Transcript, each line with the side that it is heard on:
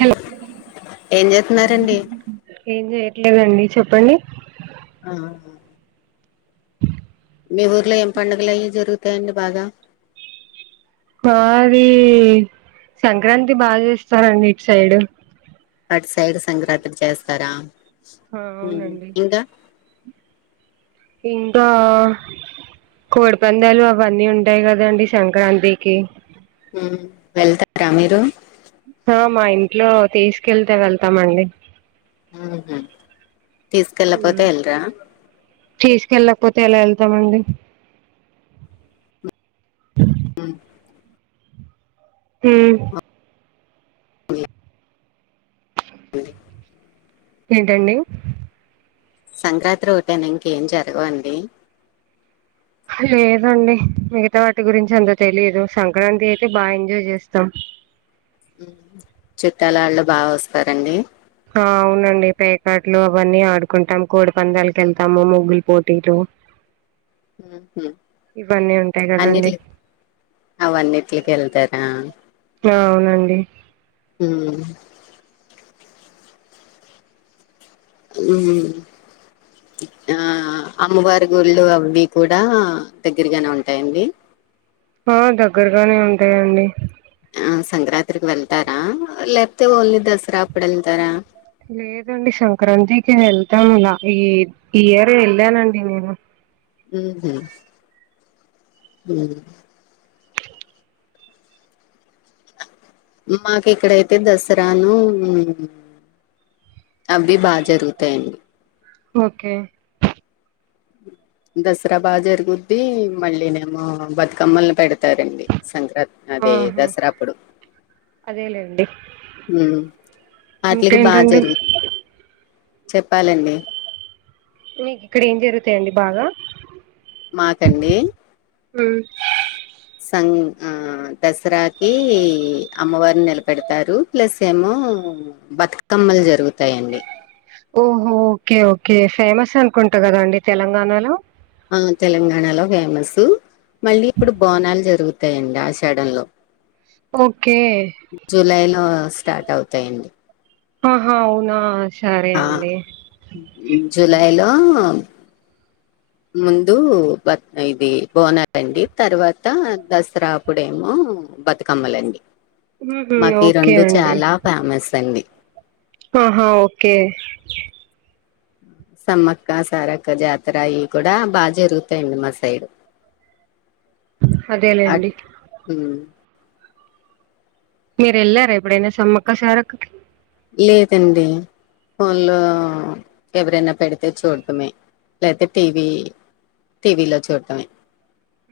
right: Hello
left: ఏం చేస్తున్నారండి
right: ఏం చేయ ట్లేదండి చెప్పండి
left: ఆహా మీ ఊర్లో ఏం పండుగలు అయీ జరుగుతాయండి బాగా
right: మాది సంక్రాంతి బాగా చేస్తారండి ఇట్ సైడు
left: అట్ సైడ్ సంక్రాంతి చేస్తారా
right: ఆ
left: మ్
right: అవునండి
left: ఇంకా
right: ఇంకా కోడి పందాలు అవన్నీ ఉంటాయి కదండి సంక్రాంతికి
left: మ్ వెళ్తారా మీరు
right: ఆ మా ఇంట్లో తీసుకెళ్తే వెళ్తామండి
left: మ్ హు తీసుకెళ్ళకపోతే వెళ్లరా
right: తీసుకెళ్ళకపోతే ఎలా వెళ్తామండి
left: మ్
right: మ్
left: ఉంది
right: ఏంటండి
left: సంక్రాంతి ఓటేనా ఇంకేం జరగవండి
right: లేదండి మిగతా వాటి గురించి అంత తెలియదు సంక్రాంతి అయితే బాగా ఎంజాయ్ చేస్తాం
left: మ్ చుట్టాల వాళ్ళు బాగా వస్తారండి
right: ఆ అవునండి పేకాట్లు అవన్నీ ఆడుకుంటాం కోడి పందాలకేళ్తాము ముగ్గులు పోటీలు
left: మ్ హు
right: ఇవన్నీ ఉంటాయి కదండి
left: అన్నింట్లు అవన్నింట్లకేళ్తారా
right: అవునండి
left: మ్ మ్ ఆ అమ్మవారు గుళ్ళు అవ్వి కూడా దగ్గరగానే ఉంటాయండి
right: ఆ దగ్గరగానే ఉంటాయండి
left: ఆ సంక్రాంతికి వెళ్తారా లేకపోతే ఓన్లీ దసరా అప్పుడు ఎళ్తారా
right: లేదండి సంక్రాంతికి వెళ్తాము ఇగ ఈ ఈయర్ వెళ్ళానండి నేను
left: మ్ హు మ్ మాకు ఇక్కడైతే దసరాను అవి బాగా జరుగుతాయండి
right: ఓకే
left: దసరా బాగా జరుగుద్ది మళ్ళీనేమో బతుకమ్మల్ని పెడుతారండి సంక్ర త్ అది
right: ఆహా
left: దసరా అప్పుడు
right: అదేలేండి
left: మ్ అట్లకి బాగ
right: ఇంకేంటండి
left: జరుగ్ చెప్పాలండి
right: మీకు ఇక్కడ ఏం జరుగుతాయండి బాగా
left: మాకండి
right: ఉమ్,
left: సంక్ ఆ దసరాకి అమ్మవారిని నిలబెడుతారు ప్లస్ ఏమో బతుకమ్మ జరుగుతాయండి.
right: ఓహో ఓకే ఓకే ఫేమస్ అనుకుంటా కదా అండి తెలంగాణలో
left: ఆ తెలంగాణలో ఫేమసు మళ్ళీ ఇప్పుడు బోనాలు జరుగు తై అండి ఆషాడంలో
right: ఓకే
left: జూలై లో స్టార్ట్ అవుతాయండి.
right: అహ అవునా సరే
left: అ
right: అండి
left: జులైలో ముందు బత్ ఇది బోనాత్ అండి తర్వాత దసరా అప్పుడేమో ఉ బతుకమ్మలండి
right: ఉహు,
left: మా ఈ
right: ఓకే
left: రెండు
right: అండి
left: చాలా ఫేమస్ అండి
right: ఆహా ఓకే
left: సమ్మక్క సారక్క జాతర అయి కూడా బా జరుగుతాయండి మా సైడ్ అట్
right: అదేలేండి
left: ఉమ్.
right: మీరు ఎళ్లారా ఎప్పుడైనా సమ్మక్క సారక్కకి
left: లేదండి ఫోన్లో ఎవరైనా పెడితే చూడటమే లేతే టీవీ టీవీలో చూటమే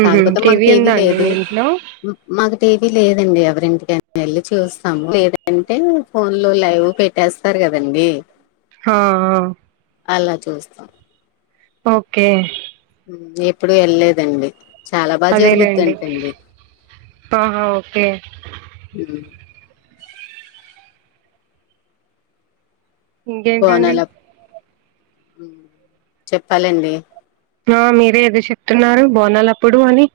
right: ఊహు
left: కాకపోతే మాకు టీవీ
right: ఉందా అండి
left: లేదు
right: మీ ఇంట్లో
left: మాకు టీవీ లేదండి ఎవరింటికనా వెళ్ళి చూస్తాము లేదంటే ఫోన్ లో లైవ్ పెట్టేస్తారు కదండి
right: ఆ ఆ
left: అలా చూస్తాం
right: ఓకే
left: ఎప్పుడు వెళ్లేదండి చాలా బాగా
right: అదేలేండి
left: జరుగుదంటండీ
right: ఆహా ఓకే
left: ఉ
right: ఇంకేంటండి
left: బోనాల చెప్పాలండి
right: ఆ మీరే ఏదో చెప్తున్నారు బోనాల అప్పుడు అని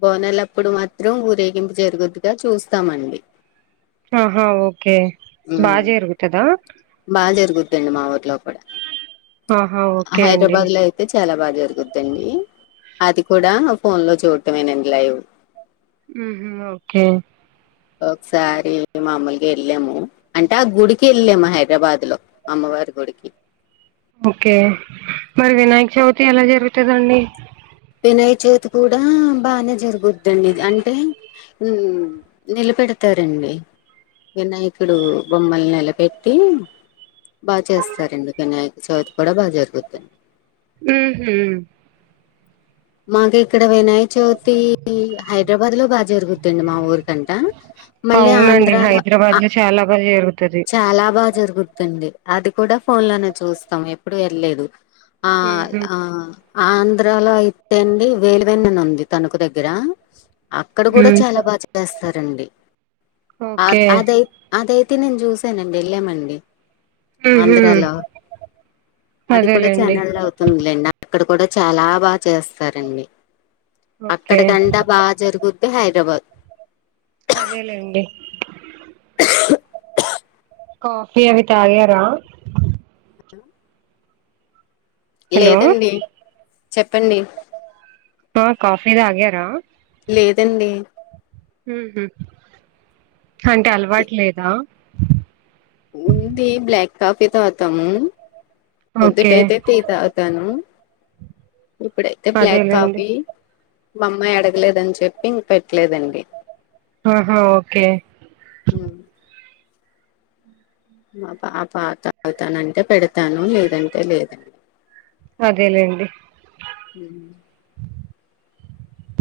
left: బోనలప్పుడు మాత్రం ఊరేగింపు జరుగుద్దుగా చూస్తామండి
right: ఆహా ఓకే బా
left: ఉమ్,
right: జరుగుతుదా
left: బాగా జరుగుదండి మా ఊర్లో కూడా
right: ఆహా ఓకే అండి
left: హైదరాబాద్ లో అయితే చ చాలా బాగా జరుగుద్దండి అది కూడా ఫోన్ లో చూడటమేనండి లైవ్
right: ఊ ఓకే
left: ఒకసారి మామలుగా వెళ్ళాము అంటే ఆ గుడికి వెళ్ళాము హైదరాబాద్ లో అమ్మవారి అ గుడికి
right: ఓకే మరి వినాయక చవితి ఎలా జరుగుతుందండి?
left: వినాయ్ చవితి కూడా బానే జరుగుద్దండి ఇది అంటే నెలప్ పెడతారండి వినాయకుడు బొమ్మలు నిలబెట్టి బా చేస్తారండి వినాయక చవితి కూడా బాగా జరుగుదండి
right: ఊహు
left: మాకు ఇక్కడ వినాయ చవితి హైదరాబాద్ లో బాగా జరుగుదండి మా ఊర్ కంట మళ్ళీ
right: అవునండి
left: ఆంధ్రలో అ
right: హైదరాబాద్ లో చాలా బాగా జరుగుతది
left: చాలా బాగా జరుగుదండి అది కూడా ఫోన్ లోనే చూస్తాం ఎప్పుడు వెళ్లేదు ఆ
right: ఊహు
left: ఆ ఆంధ్రాలో అయితే అండి వేలువెన్ననుంది తణుకు దగ్గర అక్కడ
right: ఊ
left: కూడా చాలా బా చేస్తారండి అ
right: ఓకే
left: అదై అదై తే నేను చూసానండి లెమన్ వి
right: ఊహు
left: ఆంధ్రాలో అది కూడా
right: అదేలేండి
left: ఛానల్ అవుతుందిలేండి అక్కడ కూడా చాలా బాగా చేస్తారండి అక్కడి
right: ఓకే
left: కంట బాగా జరుగుద్ది హైదరాబాద్
right: అదేలే అండి కాఫీ అవి తాగారా హలో
left: లేదండి చెప్పండి
right: ఆ కాఫీ తాగారా
left: లేదండి
right: అంటే
left: ఇ
right: అలవాటు లేదా
left: ఉంది బ్లాక్ కాఫీ తాతాము ఒద్దు
right: ఓకే
left: టైతే టీ తాగుతాను ఇప్పుడైతే బ్లాక్
right: అదేలేండి
left: కాఫీ మా అమ్మాయి అడగలేదని చెప్పి ఇంక పెట్టలేదండి
right: ఆహా ఓకే
left: హ్మ్. మా పాప తాగుతానంటే పెడతాను లేదంటే లేదండి
right: అదేలేండి
left: హ్మ్.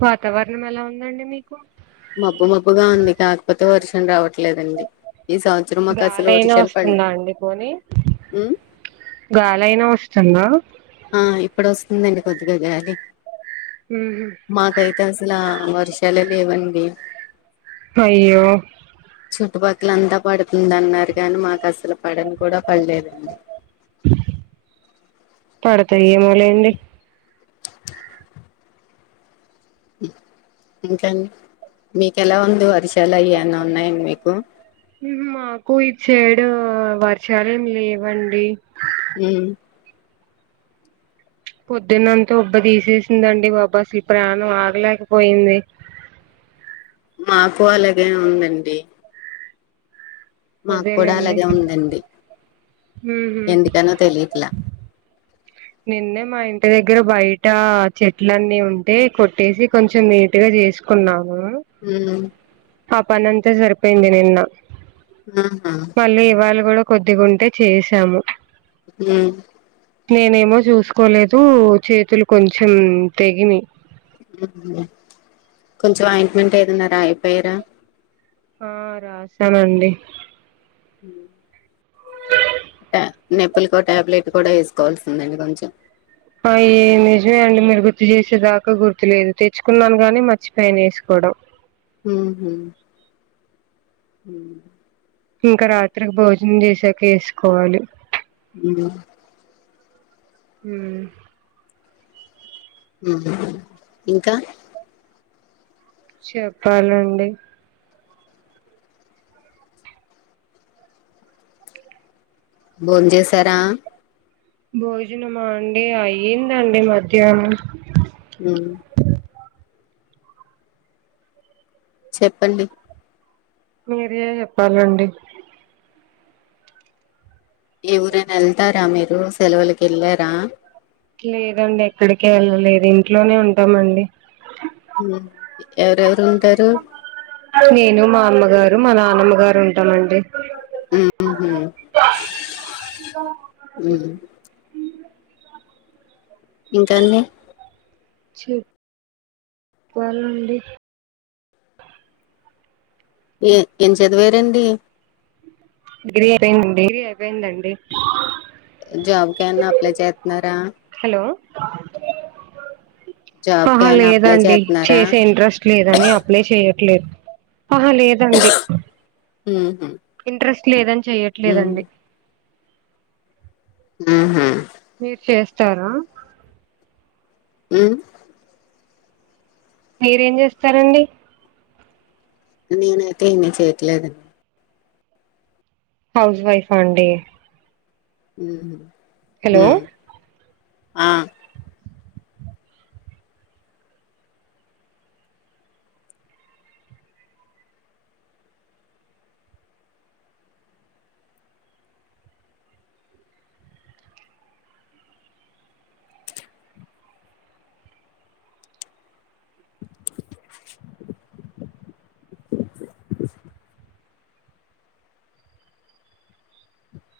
right: వాతావరణం ఎలా ఉందండి మీక్
left: మబ్బు మబ్బుగా ఉంది కాకపోతే వర్షం రావట్ చెలేదండి ఈ సంవత్సరం మాకు అసలు ఒక
right: గాలైనా
left: చెల్ప అండి
right: వస్తుందా
left: ఉ
right: గాలయినా వస్తుందా
left: ఆ ఇప్పుడు వస్తుందండి కొద్దిగా గాలి
right: ఉహు
left: మాకైతే అసల వర్షాలే లేవండి
right: అయ్యో
left: చుట్టుపక్కల అంతా పడుతుంద అన్నారు కానీ మాకు అసలు పడని కూడా పడలేదండి
right: పడతాఏమో లేండి
left: అ ఇంకాండి మీకెలా ఉంది వరిషాల అవి ఎవన ఉన్నాయండి మీకు
right: మాకు ఈచ్చేడు వర్షాలు లేవండి
left: ఉ
right: పొద్దున్నంత ఉబ్బ తీసేసిందండి బాబా అసలు ప్రాణం ఆగలేకపోయింది
left: మాకు అలాగే ఉందండి మాకు కూడా
right: అదేలేండి
left: అలాగే ఉందండి
right: ఉహు
left: ఎందుకనో తెలియట్లా
right: నిన్నే మా ఇంటి దగ్గర బయట చెట్లన్నీ ఉంటే కొట్టేసి కొంచెం నీట్గా చేసుకున్నాం
left: హ
right: ఆ పని అంతా సరిపోయింది నిన్న
left: ఆహా
right: మళ్ళీ ఇవాళ కూడా కొద్దిగుంటే చేసాము
left: హ
right: నేనేమో చూసుకోలేదు చేతులు కొంచెం తెగినయ్
left: కొంచెం ఆయింట్మెంట్ ఏదన్నారా రాయపోయారా
right: ఆ రాశానండి
left: హ
right: స
left: ట నొప్పులకో టాబ్లెట్ కూడా వేసుకోవాల్సిందండి కొంచెం
right: అ ఏ నిజమే అండి మీరు గుర్తు చేసేదాకా గుర్తులేదు తెచ్చుకున్నాను గాని మర్చి పోయిన వేసుకోడం డ్
left: ఉ హు ఉమ్
right: ఇంకా రాత్రికి భోజనం చేసాక ఏసుకోవాలి
left: ఉమ్
right: హుమ్
left: హు ఇంకా
right: చెప్పాలండి
left: భోం చేసారా
right: భోజనమా అండి అయిందండి మధ్యానం
left: ఉమ్ చెప్పండి
right: మీరే చెప్పాలండి
left: ఏ ఊరైనా ఎళ్తారా మీరు సెలవులకి ఎళ్ళారా
right: లేదండి ఎక్కడికి ఎళ్ళలేదు ఇంట్లోనే ఉంటామండి
left: ఉమ్ ఎవరెవరు ఉంటారు
right: నేను మా అమ్మగారు మా నానమ్మ గారు ఉంటామండి.
left: హు హు ఉమ్ హు ఇంకా అండి
right: చె ప్పాలండి
left: ఏ ఏం చదివారండి
right: డిగ్రీ అయిపోయిందండి డిగ్రీ అయిపోయిందండి
left: జాబ్ కు ఎమన్న అప్లై చేత్నూరా
right: ఉమ్
left: జాబ్ కి
right: ఆహా
left: ఏమన్నా అప్లై
right: లేదండి
left: చేస్తున్నారా
right: చేసే ఇంట్రెస్ట్ లేదని అప్లై చేయ ట్లే ఆహ్ లేదండి
left: మ్
right: ఇంట్రెస్ట్ లేదని చెయ్యట్లేదండి
left: ఉహు,
right: మీరు చేస్తారా
left: ఉమ్
right: మీరేం చేస్తారండి
left: నేనైతే ఏమి చేయట్లేదండి
right: హౌస్ వైఫా అండి
left: హుమ్ హు
right: హలో
left: హు ఆ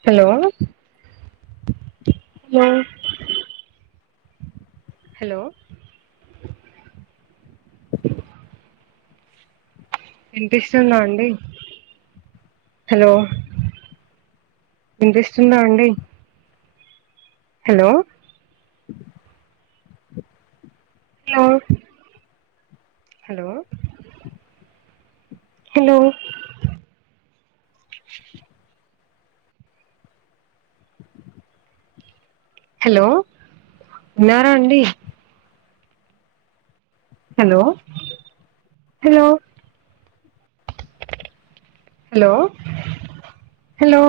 right: హలో హలో హలో వినిపిస్తుందా అండి హలో ఇంట్రెస్ట్ ఉందా అండి hello hello hello hello hello వున్నారా అండి హలో హలో హలో హలో